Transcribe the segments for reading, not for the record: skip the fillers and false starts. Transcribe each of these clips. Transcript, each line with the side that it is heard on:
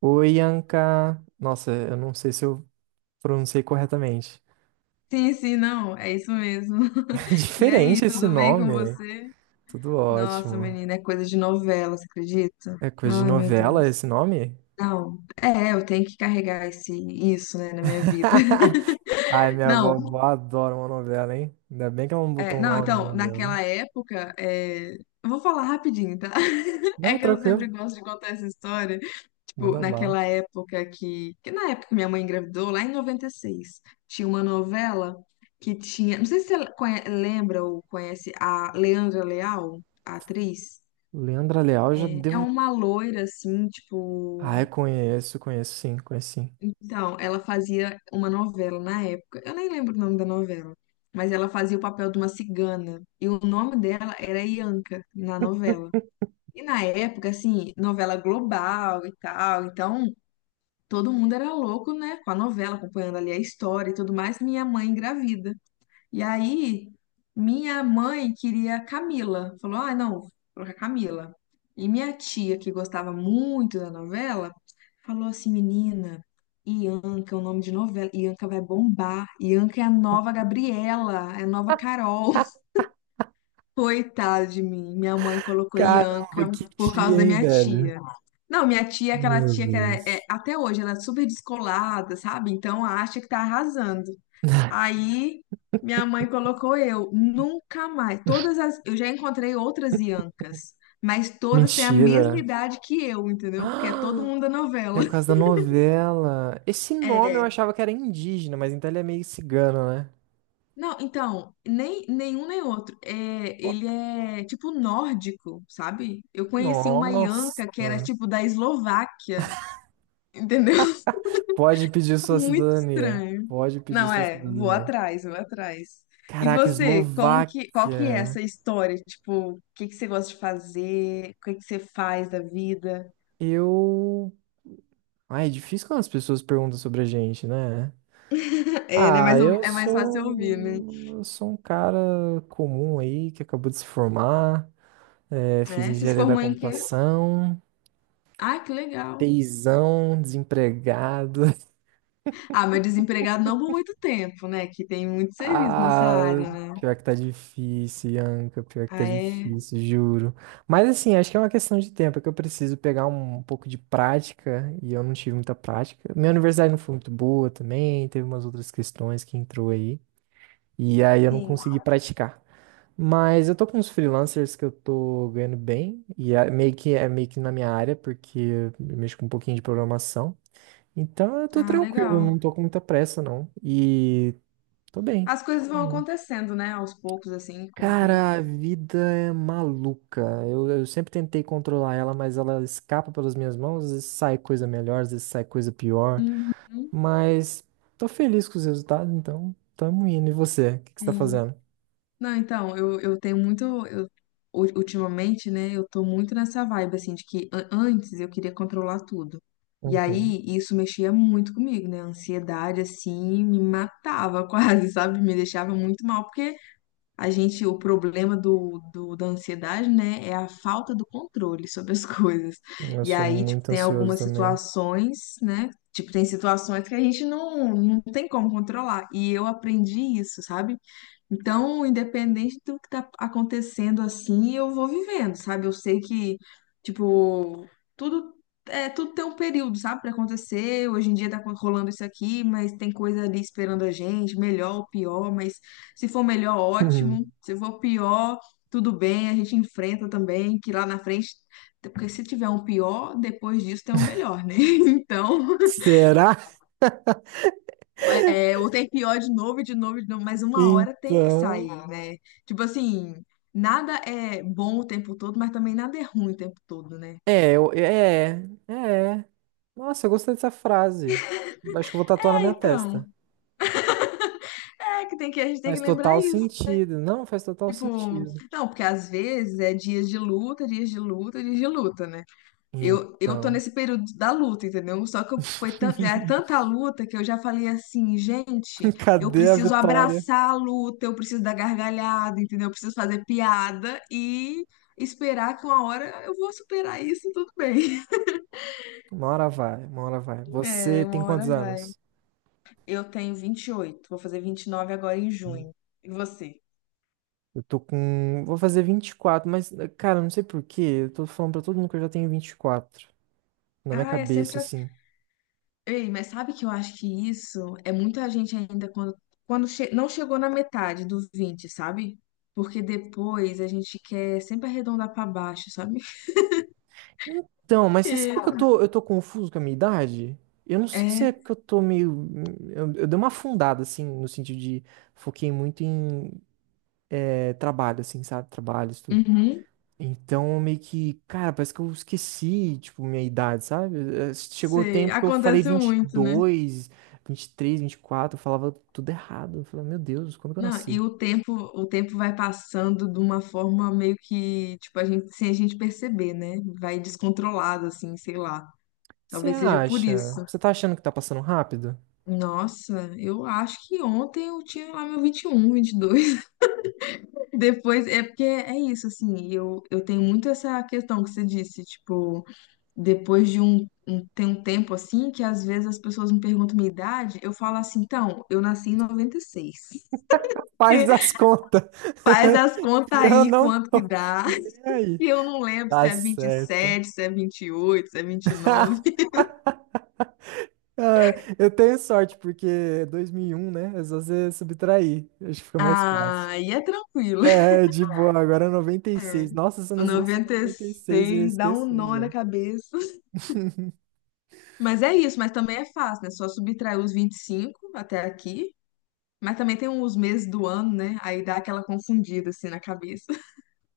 right: Oi, Anka. Nossa, eu não sei se eu pronunciei corretamente.
left: Sim, sim, não, é isso mesmo. E
right: Diferente
left: aí,
right: esse
left: tudo bem com
right: nome.
left: você?
right: Tudo
left: Nossa,
right: ótimo.
left: menina, é coisa de novela, você acredita?
right: É coisa de
left: Ai, meu
right: novela
left: Deus.
right: esse nome?
left: Não, é, eu tenho que carregar isso, né, na minha vida.
right: Ai, minha vovó
left: Não,
right: adora uma novela, hein? Ainda bem que ela não
left: é,
right: botou um
left: não,
right: nome de
left: então,
right: novela, né?
left: naquela época, é, eu vou falar rapidinho, tá? É
right: Não,
left: que eu sempre
right: tranquilo.
left: gosto de contar essa história. Tipo,
right: Manda bala.
left: naquela época que na época que minha mãe engravidou, lá em 96, tinha uma novela que tinha, não sei se você lembra ou conhece a Leandra Leal, a atriz.
right: Leandra Leal, já
left: É, é
right: devo.
left: uma loira assim,
right: Ai,
left: tipo,
right: conheço, conheço sim, conheço sim.
left: então, ela fazia uma novela na época. Eu nem lembro o nome da novela, mas ela fazia o papel de uma cigana. E o nome dela era Ianca na novela. E na época, assim, novela global e tal. Então, todo mundo era louco, né? Com a novela, acompanhando ali a história e tudo mais. Minha mãe engravida. E aí, minha mãe queria Camila. Falou: ah, não, vou colocar Camila. E minha tia, que gostava muito da novela, falou assim: menina, Ianca é o nome de novela. Ianca vai bombar. Ianca é a nova Gabriela, é a nova Carol. Coitada de mim. Minha mãe colocou
right: Caramba,
left: Ianca
right: que
left: por
right: tia,
left: causa da
right: hein,
left: minha
right: velho?
left: tia. Não, minha tia é aquela
right: Meu
left: tia que
right: Deus.
left: até hoje ela é super descolada, sabe? Então acha que tá arrasando. Aí minha mãe colocou eu, nunca mais. Todas as, eu já encontrei outras Iancas, mas todas têm a mesma
right: Mentira.
left: idade que eu, entendeu? Porque é todo mundo da novela.
right: É por causa da novela. Esse nome eu
left: É.
right: achava que era indígena, mas então ele é meio cigano, né?
left: Não, então, nem nenhum nem outro. É,
right: Ó,
left: ele é tipo nórdico, sabe? Eu conheci uma Ianca que era
right: nossa.
left: tipo da Eslováquia, entendeu?
right: Pode pedir sua
left: Muito
right: cidadania.
left: estranho.
right: Pode pedir
left: Não
right: sua
left: é, vou
right: cidadania.
left: atrás, vou atrás. E
right: Caraca,
left: você, como que, qual que é
right: Eslováquia.
left: essa história? Tipo, o que que você gosta de fazer? O que que você faz da vida?
right: Eu. Ai, é difícil quando as pessoas perguntam sobre a gente, né?
left: É, né?
right: Ah,
left: Mas
right: eu
left: é mais fácil ouvir, né?
right: sou. Eu sou um cara comum aí que acabou de se formar. Fiz
left: É, você se
right: engenharia da
left: formou em quê?
right: computação.
left: Ah, que legal.
right: Teizão, desempregado.
left: Ah, mas desempregado não por muito tempo, né? Que tem muito serviço nessa
right: Ah,
left: área, né?
right: pior que tá difícil, Ianca, pior que tá
left: Ah, é?
right: difícil, juro. Mas assim, acho que é uma questão de tempo, é que eu preciso pegar um pouco de prática e eu não tive muita prática. Minha universidade não foi muito boa também, teve umas outras questões que entrou aí, e aí eu não
left: Sim.
right: consegui praticar. Mas eu tô com uns freelancers que eu tô ganhando bem, e é meio que na minha área, porque eu mexo com um pouquinho de programação. Então eu tô
left: Ah,
right: tranquilo,
left: legal.
right: não tô com muita pressa, não. E tô bem.
left: As coisas vão acontecendo, né? Aos poucos, assim, com o tempo.
right: Cara, a vida é maluca. Eu sempre tentei controlar ela, mas ela escapa pelas minhas mãos. Às vezes sai coisa melhor, às vezes sai coisa pior.
left: Uhum.
right: Mas tô feliz com os resultados, então tamo indo. E você? O que que você tá
left: Sim.
right: fazendo?
left: Não, então, eu tenho muito. Ultimamente, né, eu tô muito nessa vibe, assim, de que antes eu queria controlar tudo. E
right: Uhum.
left: aí, isso mexia muito comigo, né? A ansiedade, assim, me matava quase, sabe? Me deixava muito mal, porque a gente, o problema da ansiedade, né, é a falta do controle sobre as coisas.
right: Eu
left: E
right: sou
left: aí, tipo,
right: muito
left: tem
right: ansioso
left: algumas
right: também.
left: situações, né? Tipo, tem situações que a gente não tem como controlar. E eu aprendi isso, sabe? Então, independente do que tá acontecendo assim, eu vou vivendo, sabe? Eu sei que, tipo, tudo tudo tem um período, sabe, para acontecer. Hoje em dia tá rolando isso aqui, mas tem coisa ali esperando a gente, melhor ou pior, mas se for melhor,
right: Uhum.
left: ótimo. Se for pior, tudo bem, a gente enfrenta também, que lá na frente, porque se tiver um pior, depois disso tem um melhor, né? Então,
right: Será?
left: é, ou tem pior de novo, e de novo, e de novo, mas uma hora tem que sair,
right: Então.
left: né? Tipo assim, nada é bom o tempo todo, mas também nada é ruim o tempo todo, né?
right: É, é. Nossa, eu gostei dessa frase. Acho que eu vou tatuar na
left: É,
right: minha
left: então,
right: testa.
left: é que tem que a gente tem que
right: Faz
left: lembrar
right: total
left: isso.
right: sentido. Não, faz total
left: Tipo,
right: sentido.
left: não, porque às vezes é dias de luta, dias de luta, dias de luta, né? Eu tô
right: Então.
left: nesse período da luta, entendeu? Só que eu- foi tan- é tanta luta que eu já falei assim, gente, eu
right: Cadê a
left: preciso
right: vitória?
left: abraçar a luta, eu preciso dar gargalhada, entendeu? Eu preciso fazer piada e esperar que uma hora eu vou superar isso e tudo bem.
right: Uma hora vai, uma hora vai.
left: É,
right: Você tem
left: uma
right: quantos
left: hora vai.
right: anos?
left: Eu tenho 28, vou fazer 29 agora em
right: Hum.
left: junho. E você?
right: Eu tô com. Vou fazer 24, mas, cara, não sei por quê. Eu tô falando pra todo mundo que eu já tenho 24 na minha
left: Ah, é
right: cabeça,
left: sempre
right: assim.
left: ei, mas sabe que eu acho que isso é muita gente ainda não chegou na metade dos vinte, sabe? Porque depois a gente quer sempre arredondar pra baixo, sabe?
right: Então, mas você
left: É,
right: sabe que eu tô confuso com a minha idade? Eu não sei se
left: é,
right: é porque eu tô meio. Eu dei uma afundada, assim, no sentido de. Foquei muito em trabalho, assim, sabe? Trabalho.
left: uhum,
right: Então, meio que, cara, parece que eu esqueci, tipo, minha idade, sabe? Chegou o
left: sei,
right: tempo que eu falei
left: acontece
right: vinte e
left: muito, né?
right: dois vinte 23, 24. Eu falava tudo errado. Eu falei, meu Deus, quando que eu
left: Não,
right: nasci?
left: e o tempo vai passando de uma forma meio que, tipo, a gente, sem a gente perceber, né? Vai descontrolado, assim, sei lá.
right: Você
left: Talvez seja por
right: acha?
left: isso.
right: Você tá achando que tá passando rápido?
left: Nossa, eu acho que ontem eu tinha lá meu um 21, dois depois, é porque é isso, assim, eu tenho muito essa questão que você disse, tipo, depois tem um tempo assim, que às vezes as pessoas me perguntam minha idade, eu falo assim, então, eu nasci em 96.
right: Faz as contas.
left: Faz as
right: E
left: contas
right: eu
left: aí
right: não
left: quanto que
right: tô
left: dá,
right: nem aí.
left: e eu não lembro se
right: Tá
left: é
right: certo.
left: 27, se é 28, se é 29.
right: Ah, eu tenho sorte, porque é 2001, né? É só você subtrair. Acho que fica mais fácil.
left: Ah, e é tranquilo.
right: É, de boa, agora é
left: É,
right: 96. Nossa, se eu
left: o
right: nascesse em 96, eu ia
left: 96 dá um
right: esquecer
left: nó na
right: já.
left: cabeça. Mas é isso, mas também é fácil, né? Só subtrair os 25 até aqui. Mas também tem os meses do ano, né? Aí dá aquela confundida assim na cabeça.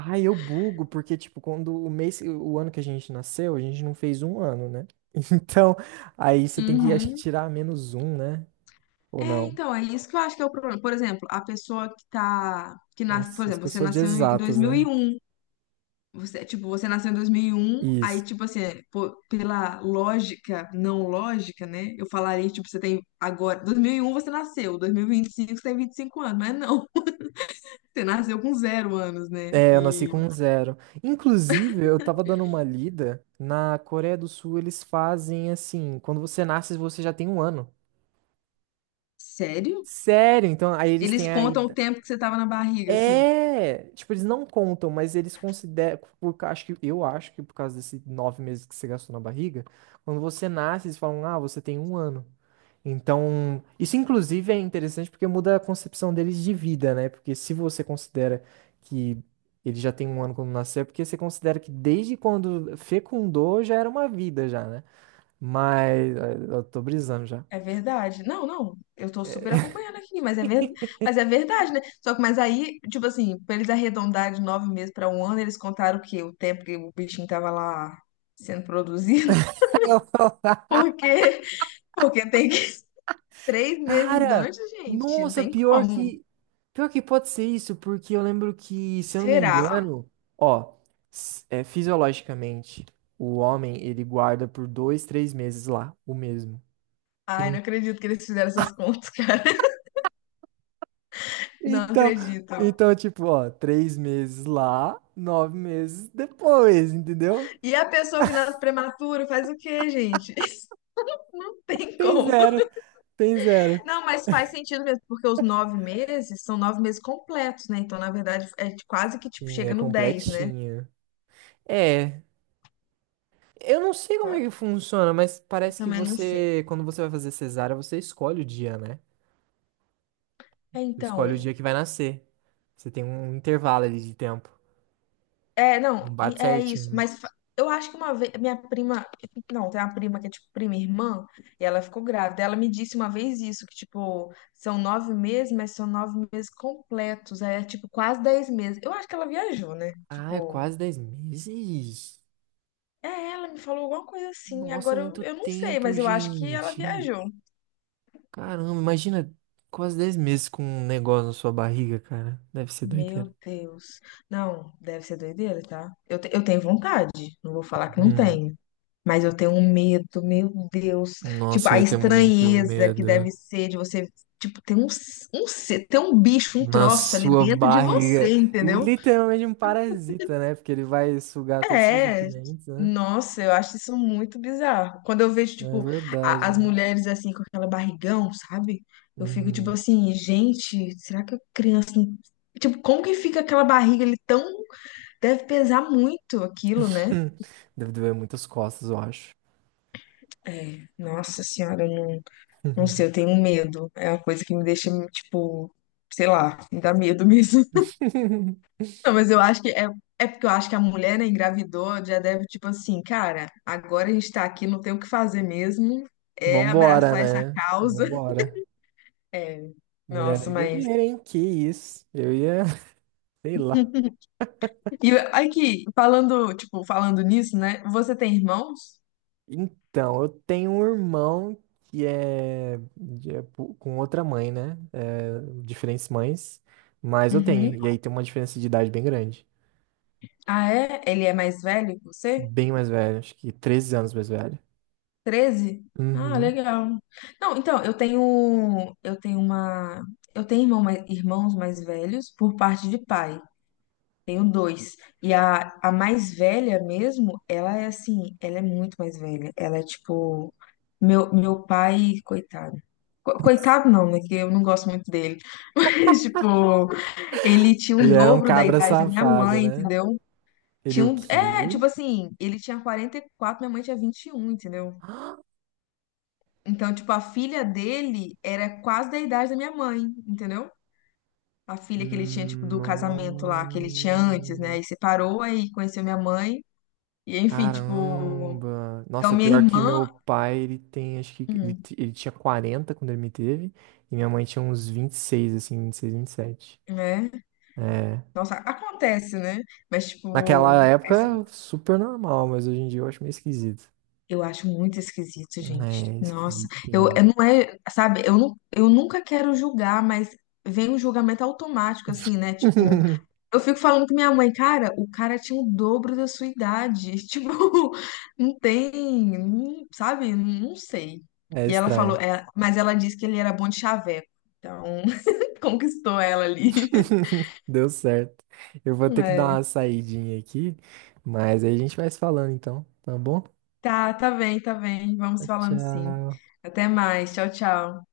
right: Ah, eu bugo, porque, tipo, quando o mês, o ano que a gente nasceu, a gente não fez um ano, né? Então, aí você tem que, acho que,
left: Uhum.
right: tirar menos um, né? Ou
left: É,
right: não?
left: então, é isso que eu acho que é o problema. Por exemplo, a pessoa que tá, que nasce, por
right: Nossa, isso que
left: exemplo,
right: eu
left: você
right: sou de
left: nasceu em dois
right: exatas,
left: mil e
right: né?
left: um, você, tipo, você nasceu em dois mil e um, aí
right: Isso.
left: tipo assim, pô, pela lógica, não lógica, né? Eu falaria, tipo, você tem agora, 2001 você nasceu, dois mil e 25, você tem 25 anos, mas não, você nasceu com zero anos, né?
right: É, eu nasci
left: E
right: com um zero. Inclusive, eu tava dando uma lida, na Coreia do Sul eles fazem assim: quando você nasce, você já tem um ano.
left: sério?
right: Sério? Então, aí eles
left: Eles
right: têm a
left: contam o
right: idade.
left: tempo que você tava na barriga, assim.
right: É, tipo, eles não contam, mas eles consideram, por, ca- acho que, eu acho que por causa desses nove meses que você gastou na barriga, quando você nasce, eles falam, ah, você tem um ano. Então, isso inclusive é interessante porque muda a concepção deles de vida, né? Porque se você considera que ele já tem um ano quando nasceu, é porque você considera que desde quando fecundou já era uma vida já, né? Mas eu tô brisando já.
left: É verdade. Não, não, eu tô super acompanhando aqui, mas é verdade, né? Só que, mas aí, tipo assim, pra eles arredondarem de 9 meses pra um ano, eles contaram o quê? O tempo que o bichinho tava lá sendo produzido? Porque, porque tem que 3 meses
right: Cara,
left: antes, gente, não
right: nossa,
left: tem como.
right: pior que pode ser isso, porque eu lembro que, se eu não me
left: Será?
right: engano, ó, s- é, fisiologicamente, o homem ele guarda por dois, três meses lá, o mesmo.
left: Ai, não
right: En-
left: acredito que eles fizeram essas contas, cara. Não
right: Então,
left: acredito.
right: então tipo, ó, três meses lá, nove meses depois, entendeu?
left: E a pessoa que nasce prematura faz o quê, gente? Não tem
right: Tem
left: como.
right: zero, tem zero.
left: Não, mas faz sentido mesmo, porque os 9 meses são 9 meses completos, né? Então, na verdade, é quase que tipo
right: Sim, é
left: chega no 10, né?
right: completinha. É, eu não sei como é que funciona, mas
left: Eu
right: parece que
left: também não sei.
right: você, quando você vai fazer cesárea, você escolhe o dia, né?
left: É,
right: Você
left: então,
right: escolhe o dia que vai nascer. Você tem um intervalo ali de tempo.
left: é, não,
right: Não bate
left: é isso.
right: certinho.
left: Eu acho que uma vez, minha prima, não, tem uma prima que é tipo prima e irmã, e ela ficou grávida. Ela me disse uma vez isso, que tipo, são 9 meses, mas são 9 meses completos. Aí é tipo quase 10 meses. Eu acho que ela viajou, né?
right: Ah, é
left: Tipo,
right: quase 10 meses?
left: é, ela me falou alguma coisa assim.
right: Nossa, é
left: Agora
right: muito
left: eu não sei,
right: tempo,
left: mas eu acho que ela
right: gente.
left: viajou.
right: Caramba, imagina quase 10 meses com um negócio na sua barriga, cara. Deve ser doideira.
left: Meu Deus. Não, deve ser doideira, tá? Eu tenho vontade, não vou falar que não
right: Hum,
left: tenho. Mas eu tenho um medo, meu Deus. Tipo,
right: nossa, eu
left: a
right: ia ter muito
left: estranheza que deve
right: medo.
left: ser de você, tipo, ter um bicho, um
right: Na
left: troço ali
right: sua
left: dentro de
right: barriga.
left: você, entendeu?
right: Literalmente um parasita, né? Porque ele vai sugar todos os seus
left: É.
right: nutrientes, né?
left: Nossa, eu acho isso muito bizarro. Quando eu vejo,
right: É
left: tipo,
right: verdade,
left: as
right: né?
left: mulheres assim, com aquela barrigão, sabe? Eu fico, tipo
right: Uhum.
left: assim, gente, será que a criança. Tipo, como que fica aquela barriga ali tão. Deve pesar muito aquilo, né?
right: Deve doer muitas costas, eu acho.
left: É, nossa senhora, eu não, não sei, eu tenho medo. É uma coisa que me deixa, tipo, sei lá, me dá medo mesmo. Não, mas eu acho que é, é porque eu acho que a mulher, né, engravidou, já deve, tipo assim, cara, agora a gente tá aqui, não tem o que fazer mesmo. É
right: Vambora,
left: abraçar essa
right: né?
left: causa.
right: Vambora.
left: É,
right: Mulher
left: nossa,
right: é
left: mas.
right: guerreira, hein? Que isso? Eu ia, sei lá.
left: E aqui, falando, tipo, falando nisso, né? Você tem irmãos?
right: Então, eu tenho um irmão que é, de- é pu- com outra mãe, né? É, diferentes mães, mas eu
left: Uhum.
right: tenho. E aí tem uma diferença de idade bem grande.
left: Ah, é? Ele é mais velho que você?
right: Bem mais velho, acho que 13 anos mais velho.
left: 13. Ah,
right: Uhum.
left: legal. Não, então, eu tenho irmãos mais velhos por parte de pai. Tenho dois. E a mais velha mesmo, ela é assim, ela é muito mais velha. Ela é tipo meu pai, coitado. Coitado não, né? Que eu não gosto muito dele. Mas, tipo, ele tinha o
right: Ele era um
left: dobro da
right: cabra
left: idade da minha
right: safado,
left: mãe,
right: né?
left: entendeu?
right: Ele o
left: É,
right: quê?
left: tipo assim, ele tinha 44, minha mãe tinha 21, entendeu? Então, tipo, a filha dele era quase da idade da minha mãe, entendeu? A filha que ele tinha, tipo, do casamento lá, que ele tinha antes, né?
right: No...
left: E separou, aí conheceu minha mãe. E, enfim, tipo...
right: Caramba!
left: Então,
right: Nossa,
left: minha
right: pior que
left: irmã...
right: meu pai, ele tem, acho que ele,
left: Hum,
right: t- ele tinha 40 quando ele me teve, e minha mãe tinha uns 26 assim, 20 26 27.
left: né?
right: É.
left: Nossa, acontece, né? Mas,
right: Naquela
left: tipo...
right: época, super normal, mas hoje em dia eu acho meio esquisito.
left: Eu acho muito esquisito, gente.
right: É,
left: Nossa, eu,
right: esquisitinho.
left: eu não é, sabe, eu, não, eu nunca quero julgar, mas vem um julgamento automático, assim, né? Tipo, eu fico falando com minha mãe, cara, o cara tinha o dobro da sua idade. Tipo, não tem, não- sabe? Não sei.
right: É
left: E ela falou,
right: estranho.
left: é, mas ela disse que ele era bom de chaveco. Então, conquistou ela ali.
right: Deu certo. Eu vou ter que dar
left: É.
right: uma saidinha aqui, mas aí a gente vai se falando então, tá bom?
left: Tá, tá bem, tá bem. Vamos falando sim.
right: Tchau.
left: Até mais. Tchau, tchau.